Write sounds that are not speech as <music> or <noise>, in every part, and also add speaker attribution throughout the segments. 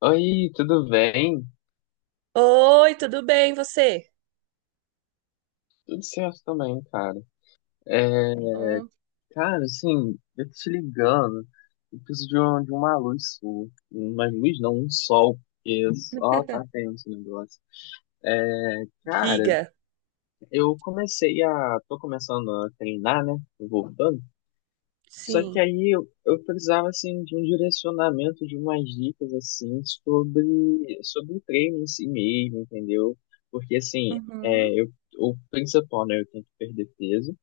Speaker 1: Oi, tudo bem?
Speaker 2: Oi, tudo bem, você?
Speaker 1: Tudo certo também, cara. É,
Speaker 2: Bom,
Speaker 1: cara, assim, eu tô te ligando. Eu preciso de uma luz sua. Uma luz não, um sol. Porque só
Speaker 2: <laughs>
Speaker 1: tá tenso o negócio. É, cara,
Speaker 2: Diga.
Speaker 1: Tô começando a treinar, né? Voltando. Só que
Speaker 2: Sim.
Speaker 1: aí eu precisava assim de um direcionamento, de umas dicas assim sobre o treino em si mesmo, entendeu? Porque assim, é,
Speaker 2: Uhum.
Speaker 1: eu, o principal, né, eu tenho que perder peso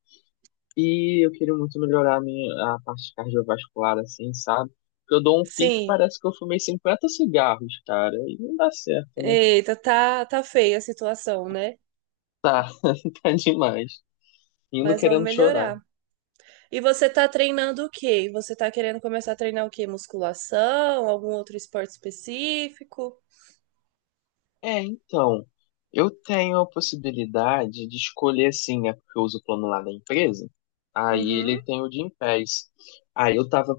Speaker 1: e eu queria muito melhorar a parte cardiovascular assim, sabe? Porque eu dou um pique,
Speaker 2: Sim.
Speaker 1: parece que eu fumei 50 cigarros, cara, e não dá certo, né?
Speaker 2: Eita, tá, tá feia a situação, né?
Speaker 1: Tá, <laughs> tá demais. Indo
Speaker 2: Mas vamos
Speaker 1: querendo chorar.
Speaker 2: melhorar. E você tá treinando o quê? Você tá querendo começar a treinar o quê? Musculação? Algum outro esporte específico?
Speaker 1: É, então, eu tenho a possibilidade de escolher, assim, é porque eu uso o plano lá da empresa, aí
Speaker 2: Uhum.
Speaker 1: ele tem o Gym Pass. Aí eu tava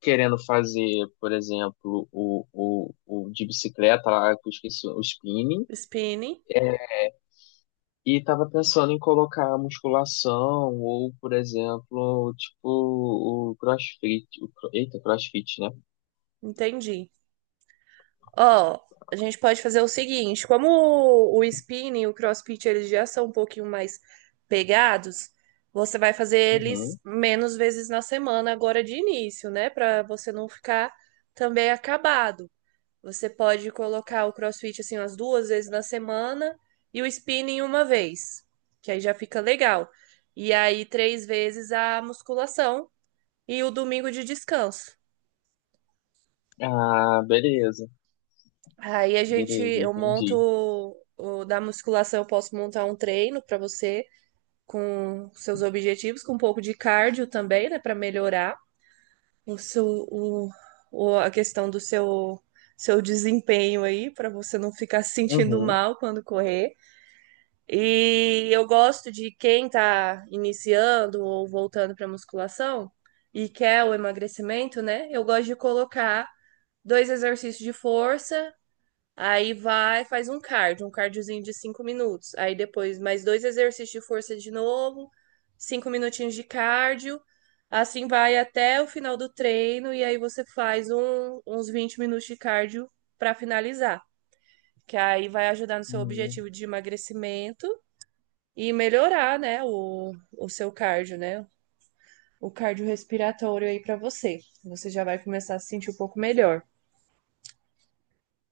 Speaker 1: querendo fazer, por exemplo, o de bicicleta lá, que eu esqueci, o spinning,
Speaker 2: Spinning.
Speaker 1: e tava pensando em colocar a musculação, ou, por exemplo, tipo, o CrossFit, eita, CrossFit, né?
Speaker 2: Entendi. Ó, a gente pode fazer o seguinte, como o spinning e o crossfit eles já são um pouquinho mais pegados, você vai fazer eles
Speaker 1: Uhum.
Speaker 2: menos vezes na semana agora de início, né? Pra você não ficar também acabado. Você pode colocar o crossfit assim umas 2 vezes na semana e o spinning 1 vez, que aí já fica legal. E aí 3 vezes a musculação e o domingo de descanso.
Speaker 1: Ah, beleza,
Speaker 2: Aí a gente,
Speaker 1: beleza,
Speaker 2: eu monto
Speaker 1: entendi.
Speaker 2: o, da musculação, eu posso montar um treino para você com seus objetivos, com um pouco de cardio também, né, para melhorar o seu, o, a questão do seu, seu desempenho aí, para você não ficar se sentindo
Speaker 1: Uhum.
Speaker 2: mal quando correr. E eu gosto de quem tá iniciando ou voltando para musculação e quer o emagrecimento, né? Eu gosto de colocar dois exercícios de força. Aí vai, faz um cardio, um cardiozinho de 5 minutos. Aí depois mais dois exercícios de força de novo, 5 minutinhos de cardio. Assim vai até o final do treino e aí você faz uns 20 minutos de cardio para finalizar, que aí vai ajudar no seu
Speaker 1: Hum.
Speaker 2: objetivo de emagrecimento e melhorar, né, o seu cardio, né? O cardio respiratório aí para você. Você já vai começar a se sentir um pouco melhor.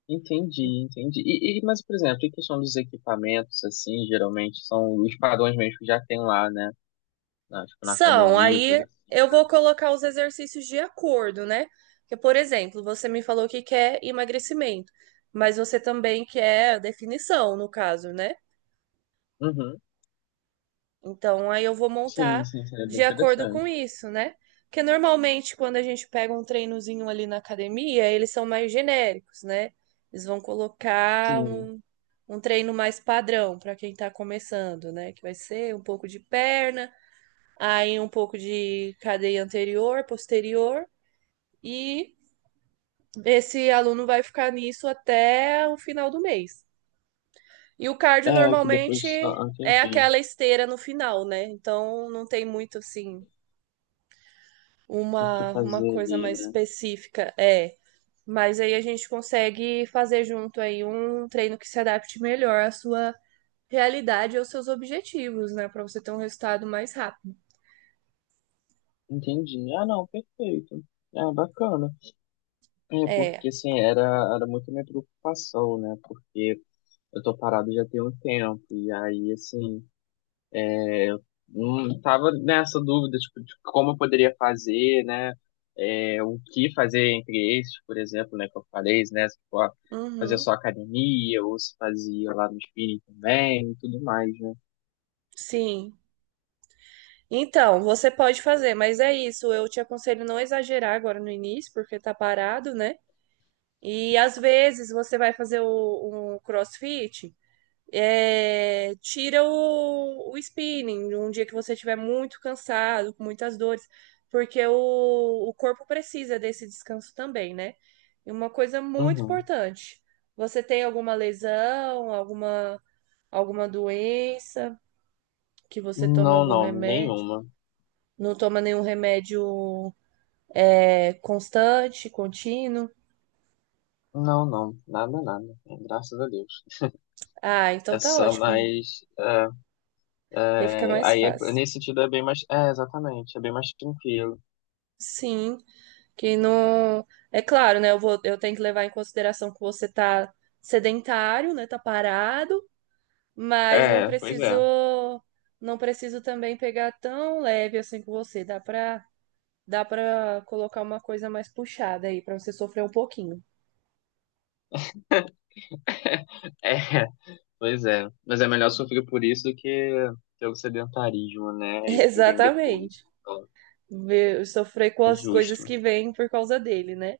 Speaker 1: Entendi, entendi. Mas, por exemplo, em questão dos equipamentos, assim, geralmente são os padrões mesmo que já tem lá, né? Na, tipo, na
Speaker 2: São,
Speaker 1: academia, coisa
Speaker 2: aí
Speaker 1: assim,
Speaker 2: eu
Speaker 1: né?
Speaker 2: vou colocar os exercícios de acordo, né? Porque, por exemplo, você me falou que quer emagrecimento, mas você também quer definição, no caso, né?
Speaker 1: Uhum.
Speaker 2: Então, aí eu vou
Speaker 1: Sim,
Speaker 2: montar
Speaker 1: sim, seria bem
Speaker 2: de acordo com
Speaker 1: interessante.
Speaker 2: isso, né? Porque normalmente, quando a gente pega um treinozinho ali na academia, eles são mais genéricos, né? Eles vão colocar
Speaker 1: Sim.
Speaker 2: um, um treino mais padrão para quem tá começando, né? Que vai ser um pouco de perna, aí um pouco de cadeia anterior, posterior, e esse aluno vai ficar nisso até o final do mês. E o cardio
Speaker 1: É, que
Speaker 2: normalmente
Speaker 1: depois só ah,
Speaker 2: é
Speaker 1: entendi
Speaker 2: aquela esteira no final, né? Então não tem muito assim
Speaker 1: o que
Speaker 2: uma
Speaker 1: fazer
Speaker 2: coisa
Speaker 1: ali,
Speaker 2: mais
Speaker 1: né?
Speaker 2: específica. É. Mas aí a gente consegue fazer junto aí um treino que se adapte melhor à sua realidade e aos seus objetivos, né? Para você ter um resultado mais rápido.
Speaker 1: Entendi. Ah, não, perfeito. Ah, bacana. É,
Speaker 2: É.
Speaker 1: porque, assim, era muito minha preocupação, né? Porque eu tô parado já tem um tempo, e aí, assim, não tava nessa dúvida, tipo, de como eu poderia fazer, né? É, o que fazer entre esses, por exemplo, né? Que eu falei, né? Se for fazer
Speaker 2: Uhum.
Speaker 1: só academia, ou se fazia lá no spinning também, e tudo mais, né?
Speaker 2: Sim, então, você pode fazer, mas é isso. Eu te aconselho não exagerar agora no início, porque tá parado, né? E às vezes você vai fazer o CrossFit, é, tira o spinning, um dia que você estiver muito cansado, com muitas dores, porque o corpo precisa desse descanso também, né? E uma coisa muito
Speaker 1: Uhum.
Speaker 2: importante: você tem alguma lesão, alguma, alguma doença, que você tome
Speaker 1: Não,
Speaker 2: algum
Speaker 1: não,
Speaker 2: remédio?
Speaker 1: nenhuma.
Speaker 2: Não toma nenhum remédio é, constante, contínuo.
Speaker 1: Não, não, nada, nada. Graças a Deus.
Speaker 2: Ah, então
Speaker 1: É
Speaker 2: tá
Speaker 1: só
Speaker 2: ótimo.
Speaker 1: mais.
Speaker 2: Aí fica
Speaker 1: é,
Speaker 2: mais
Speaker 1: aí, é-
Speaker 2: fácil.
Speaker 1: nesse sentido, é bem mais. É, exatamente, é bem mais tranquilo.
Speaker 2: Sim, que não. É claro, né? Eu vou, eu tenho que levar em consideração que você tá sedentário, né? Tá parado, mas não
Speaker 1: É, pois
Speaker 2: preciso,
Speaker 1: é.
Speaker 2: não preciso também pegar tão leve assim com você. Dá pra colocar uma coisa mais puxada aí, pra você sofrer um pouquinho.
Speaker 1: É, pois é. Mas é melhor sofrer por isso do que ter o sedentarismo, né?
Speaker 2: <laughs>
Speaker 1: E que vem depois.
Speaker 2: Exatamente.
Speaker 1: Então,
Speaker 2: Sofrer com
Speaker 1: é
Speaker 2: as coisas
Speaker 1: justo.
Speaker 2: que vêm por causa dele, né?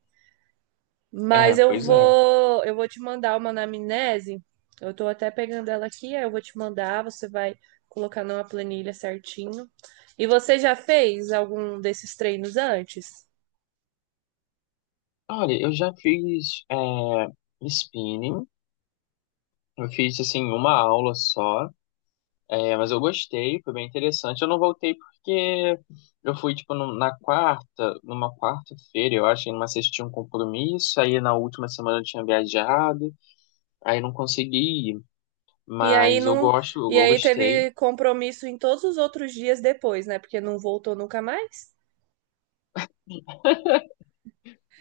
Speaker 1: É,
Speaker 2: Mas
Speaker 1: pois é.
Speaker 2: eu vou te mandar uma anamnese. Eu tô até pegando ela aqui, aí eu vou te mandar, você vai colocar numa planilha certinho. E você já fez algum desses treinos antes?
Speaker 1: Olha, eu já fiz spinning. Eu fiz, assim, uma aula só. É, mas eu gostei, foi bem interessante. Eu não voltei porque eu fui, tipo, na quarta, numa quarta-feira, eu acho, e numa sexta eu tinha um compromisso. Aí na última semana eu tinha viajado. Aí não consegui ir.
Speaker 2: E aí
Speaker 1: Mas eu
Speaker 2: não,
Speaker 1: gosto, eu
Speaker 2: e aí
Speaker 1: gostei.
Speaker 2: teve compromisso em todos os outros dias depois, né? Porque não voltou nunca mais.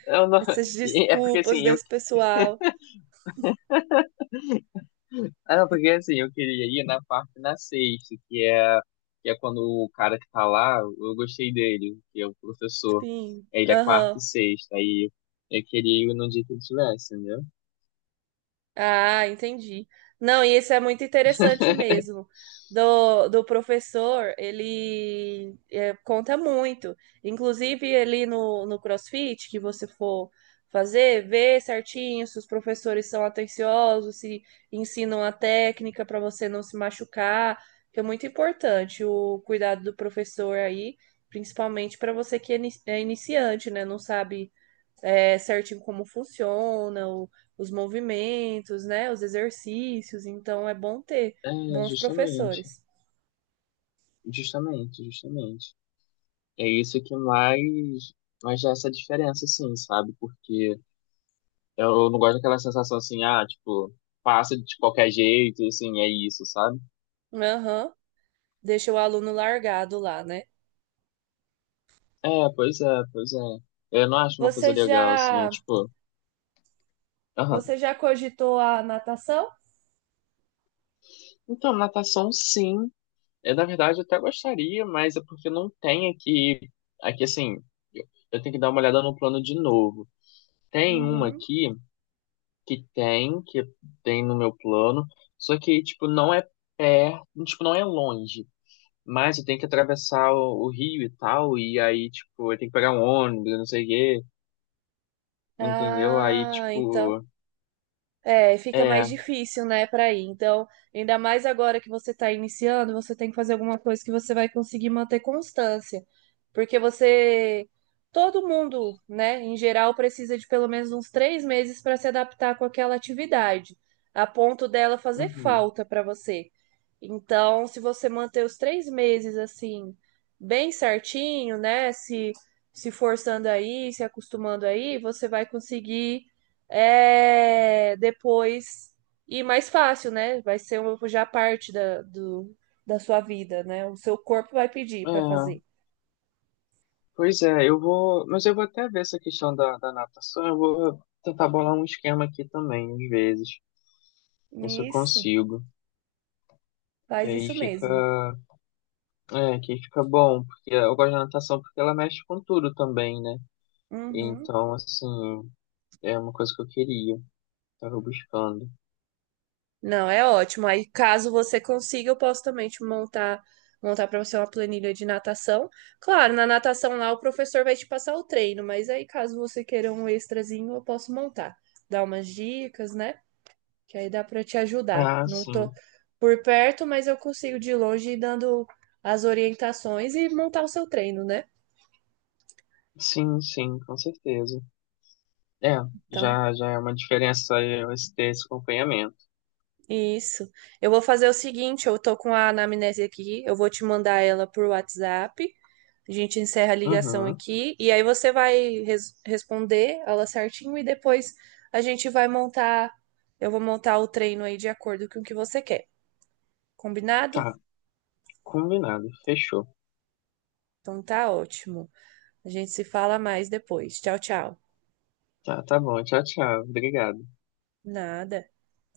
Speaker 1: Eu não-
Speaker 2: Essas
Speaker 1: <laughs> É porque
Speaker 2: desculpas
Speaker 1: assim, eu
Speaker 2: desse pessoal.
Speaker 1: Ah, não, porque assim, eu queria ir na parte na sexta, que é, quando o cara que tá lá, eu gostei dele, que é o professor.
Speaker 2: Sim.
Speaker 1: É, ele é quarta
Speaker 2: Aham.
Speaker 1: e sexta, aí eu queria ir no dia que ele tivesse, entendeu?
Speaker 2: Ah, entendi. Não, e isso é muito interessante
Speaker 1: <laughs>
Speaker 2: mesmo. Do, do professor, ele é, conta muito. Inclusive, ali no, no CrossFit, que você for fazer, vê certinho se os professores são atenciosos, se ensinam a técnica para você não se machucar, que é muito importante o cuidado do professor aí, principalmente para você que é é iniciante, né? Não sabe é, certinho como funciona, os movimentos, né? Os exercícios. Então é bom ter
Speaker 1: É,
Speaker 2: bons
Speaker 1: justamente,
Speaker 2: professores.
Speaker 1: justamente, justamente. É isso que mais dá essa diferença, assim, sabe? Porque eu não gosto daquela sensação assim, ah, tipo, passa de qualquer jeito, assim, é isso, sabe?
Speaker 2: Aham. Deixa o aluno largado lá, né?
Speaker 1: É, pois é, pois é. Eu não acho uma coisa
Speaker 2: Você
Speaker 1: legal, assim,
Speaker 2: já,
Speaker 1: tipo, aham.
Speaker 2: você já cogitou a natação?
Speaker 1: Então, natação sim. É, na verdade, eu até gostaria, mas é porque não tem aqui. Aqui, assim, eu tenho que dar uma olhada no plano de novo. Tem uma
Speaker 2: Uhum.
Speaker 1: aqui que tem no meu plano, só que, tipo, não é perto, tipo, não é longe. Mas eu tenho que atravessar o rio e tal, e aí, tipo, eu tenho que pegar um ônibus, eu não sei o quê, entendeu? Aí,
Speaker 2: Ah, então.
Speaker 1: tipo,
Speaker 2: É, fica mais
Speaker 1: é.
Speaker 2: difícil, né, para ir. Então, ainda mais agora que você está iniciando, você tem que fazer alguma coisa que você vai conseguir manter constância. Porque você, todo mundo, né, em geral, precisa de pelo menos uns 3 meses para se adaptar com aquela atividade, a ponto dela fazer
Speaker 1: Uhum,
Speaker 2: falta para você. Então, se você manter os 3 meses assim, bem certinho, né, se forçando aí, se acostumando aí, você vai conseguir é, depois ir mais fácil, né? Vai ser uma, já parte da, do, da sua vida, né? O seu corpo vai pedir para
Speaker 1: é.
Speaker 2: fazer.
Speaker 1: Pois é, eu vou. Mas eu vou até ver essa questão da natação. Eu vou tentar bolar um esquema aqui também, às vezes. Ver se eu
Speaker 2: Isso,
Speaker 1: consigo. Que
Speaker 2: faz
Speaker 1: aí
Speaker 2: isso
Speaker 1: fica.
Speaker 2: mesmo.
Speaker 1: É, que aí fica bom. Porque eu gosto da natação porque ela mexe com tudo também, né?
Speaker 2: Uhum.
Speaker 1: Então, assim, é uma coisa que eu queria. Tava buscando.
Speaker 2: Não, é ótimo. Aí, caso você consiga, eu posso também te montar montar para você uma planilha de natação. Claro, na natação lá o professor vai te passar o treino, mas aí caso você queira um extrazinho, eu posso montar, dar umas dicas, né? Que aí dá para te ajudar.
Speaker 1: Ah,
Speaker 2: Não tô
Speaker 1: sim.
Speaker 2: por perto, mas eu consigo de longe ir dando as orientações e montar o seu treino, né?
Speaker 1: Sim, sim, com certeza. É,
Speaker 2: Então,
Speaker 1: já, já é uma diferença eu ter esse acompanhamento.
Speaker 2: isso. Eu vou fazer o seguinte, eu tô com a anamnese aqui, eu vou te mandar ela por WhatsApp. A gente encerra a ligação
Speaker 1: Uhum.
Speaker 2: aqui e aí você vai responder ela certinho e depois a gente vai montar, eu vou montar o treino aí de acordo com o que você quer. Combinado?
Speaker 1: Tá, combinado. Fechou.
Speaker 2: Então tá ótimo. A gente se fala mais depois. Tchau, tchau.
Speaker 1: Tá, tá bom. Tchau, tchau. Obrigado.
Speaker 2: Nada.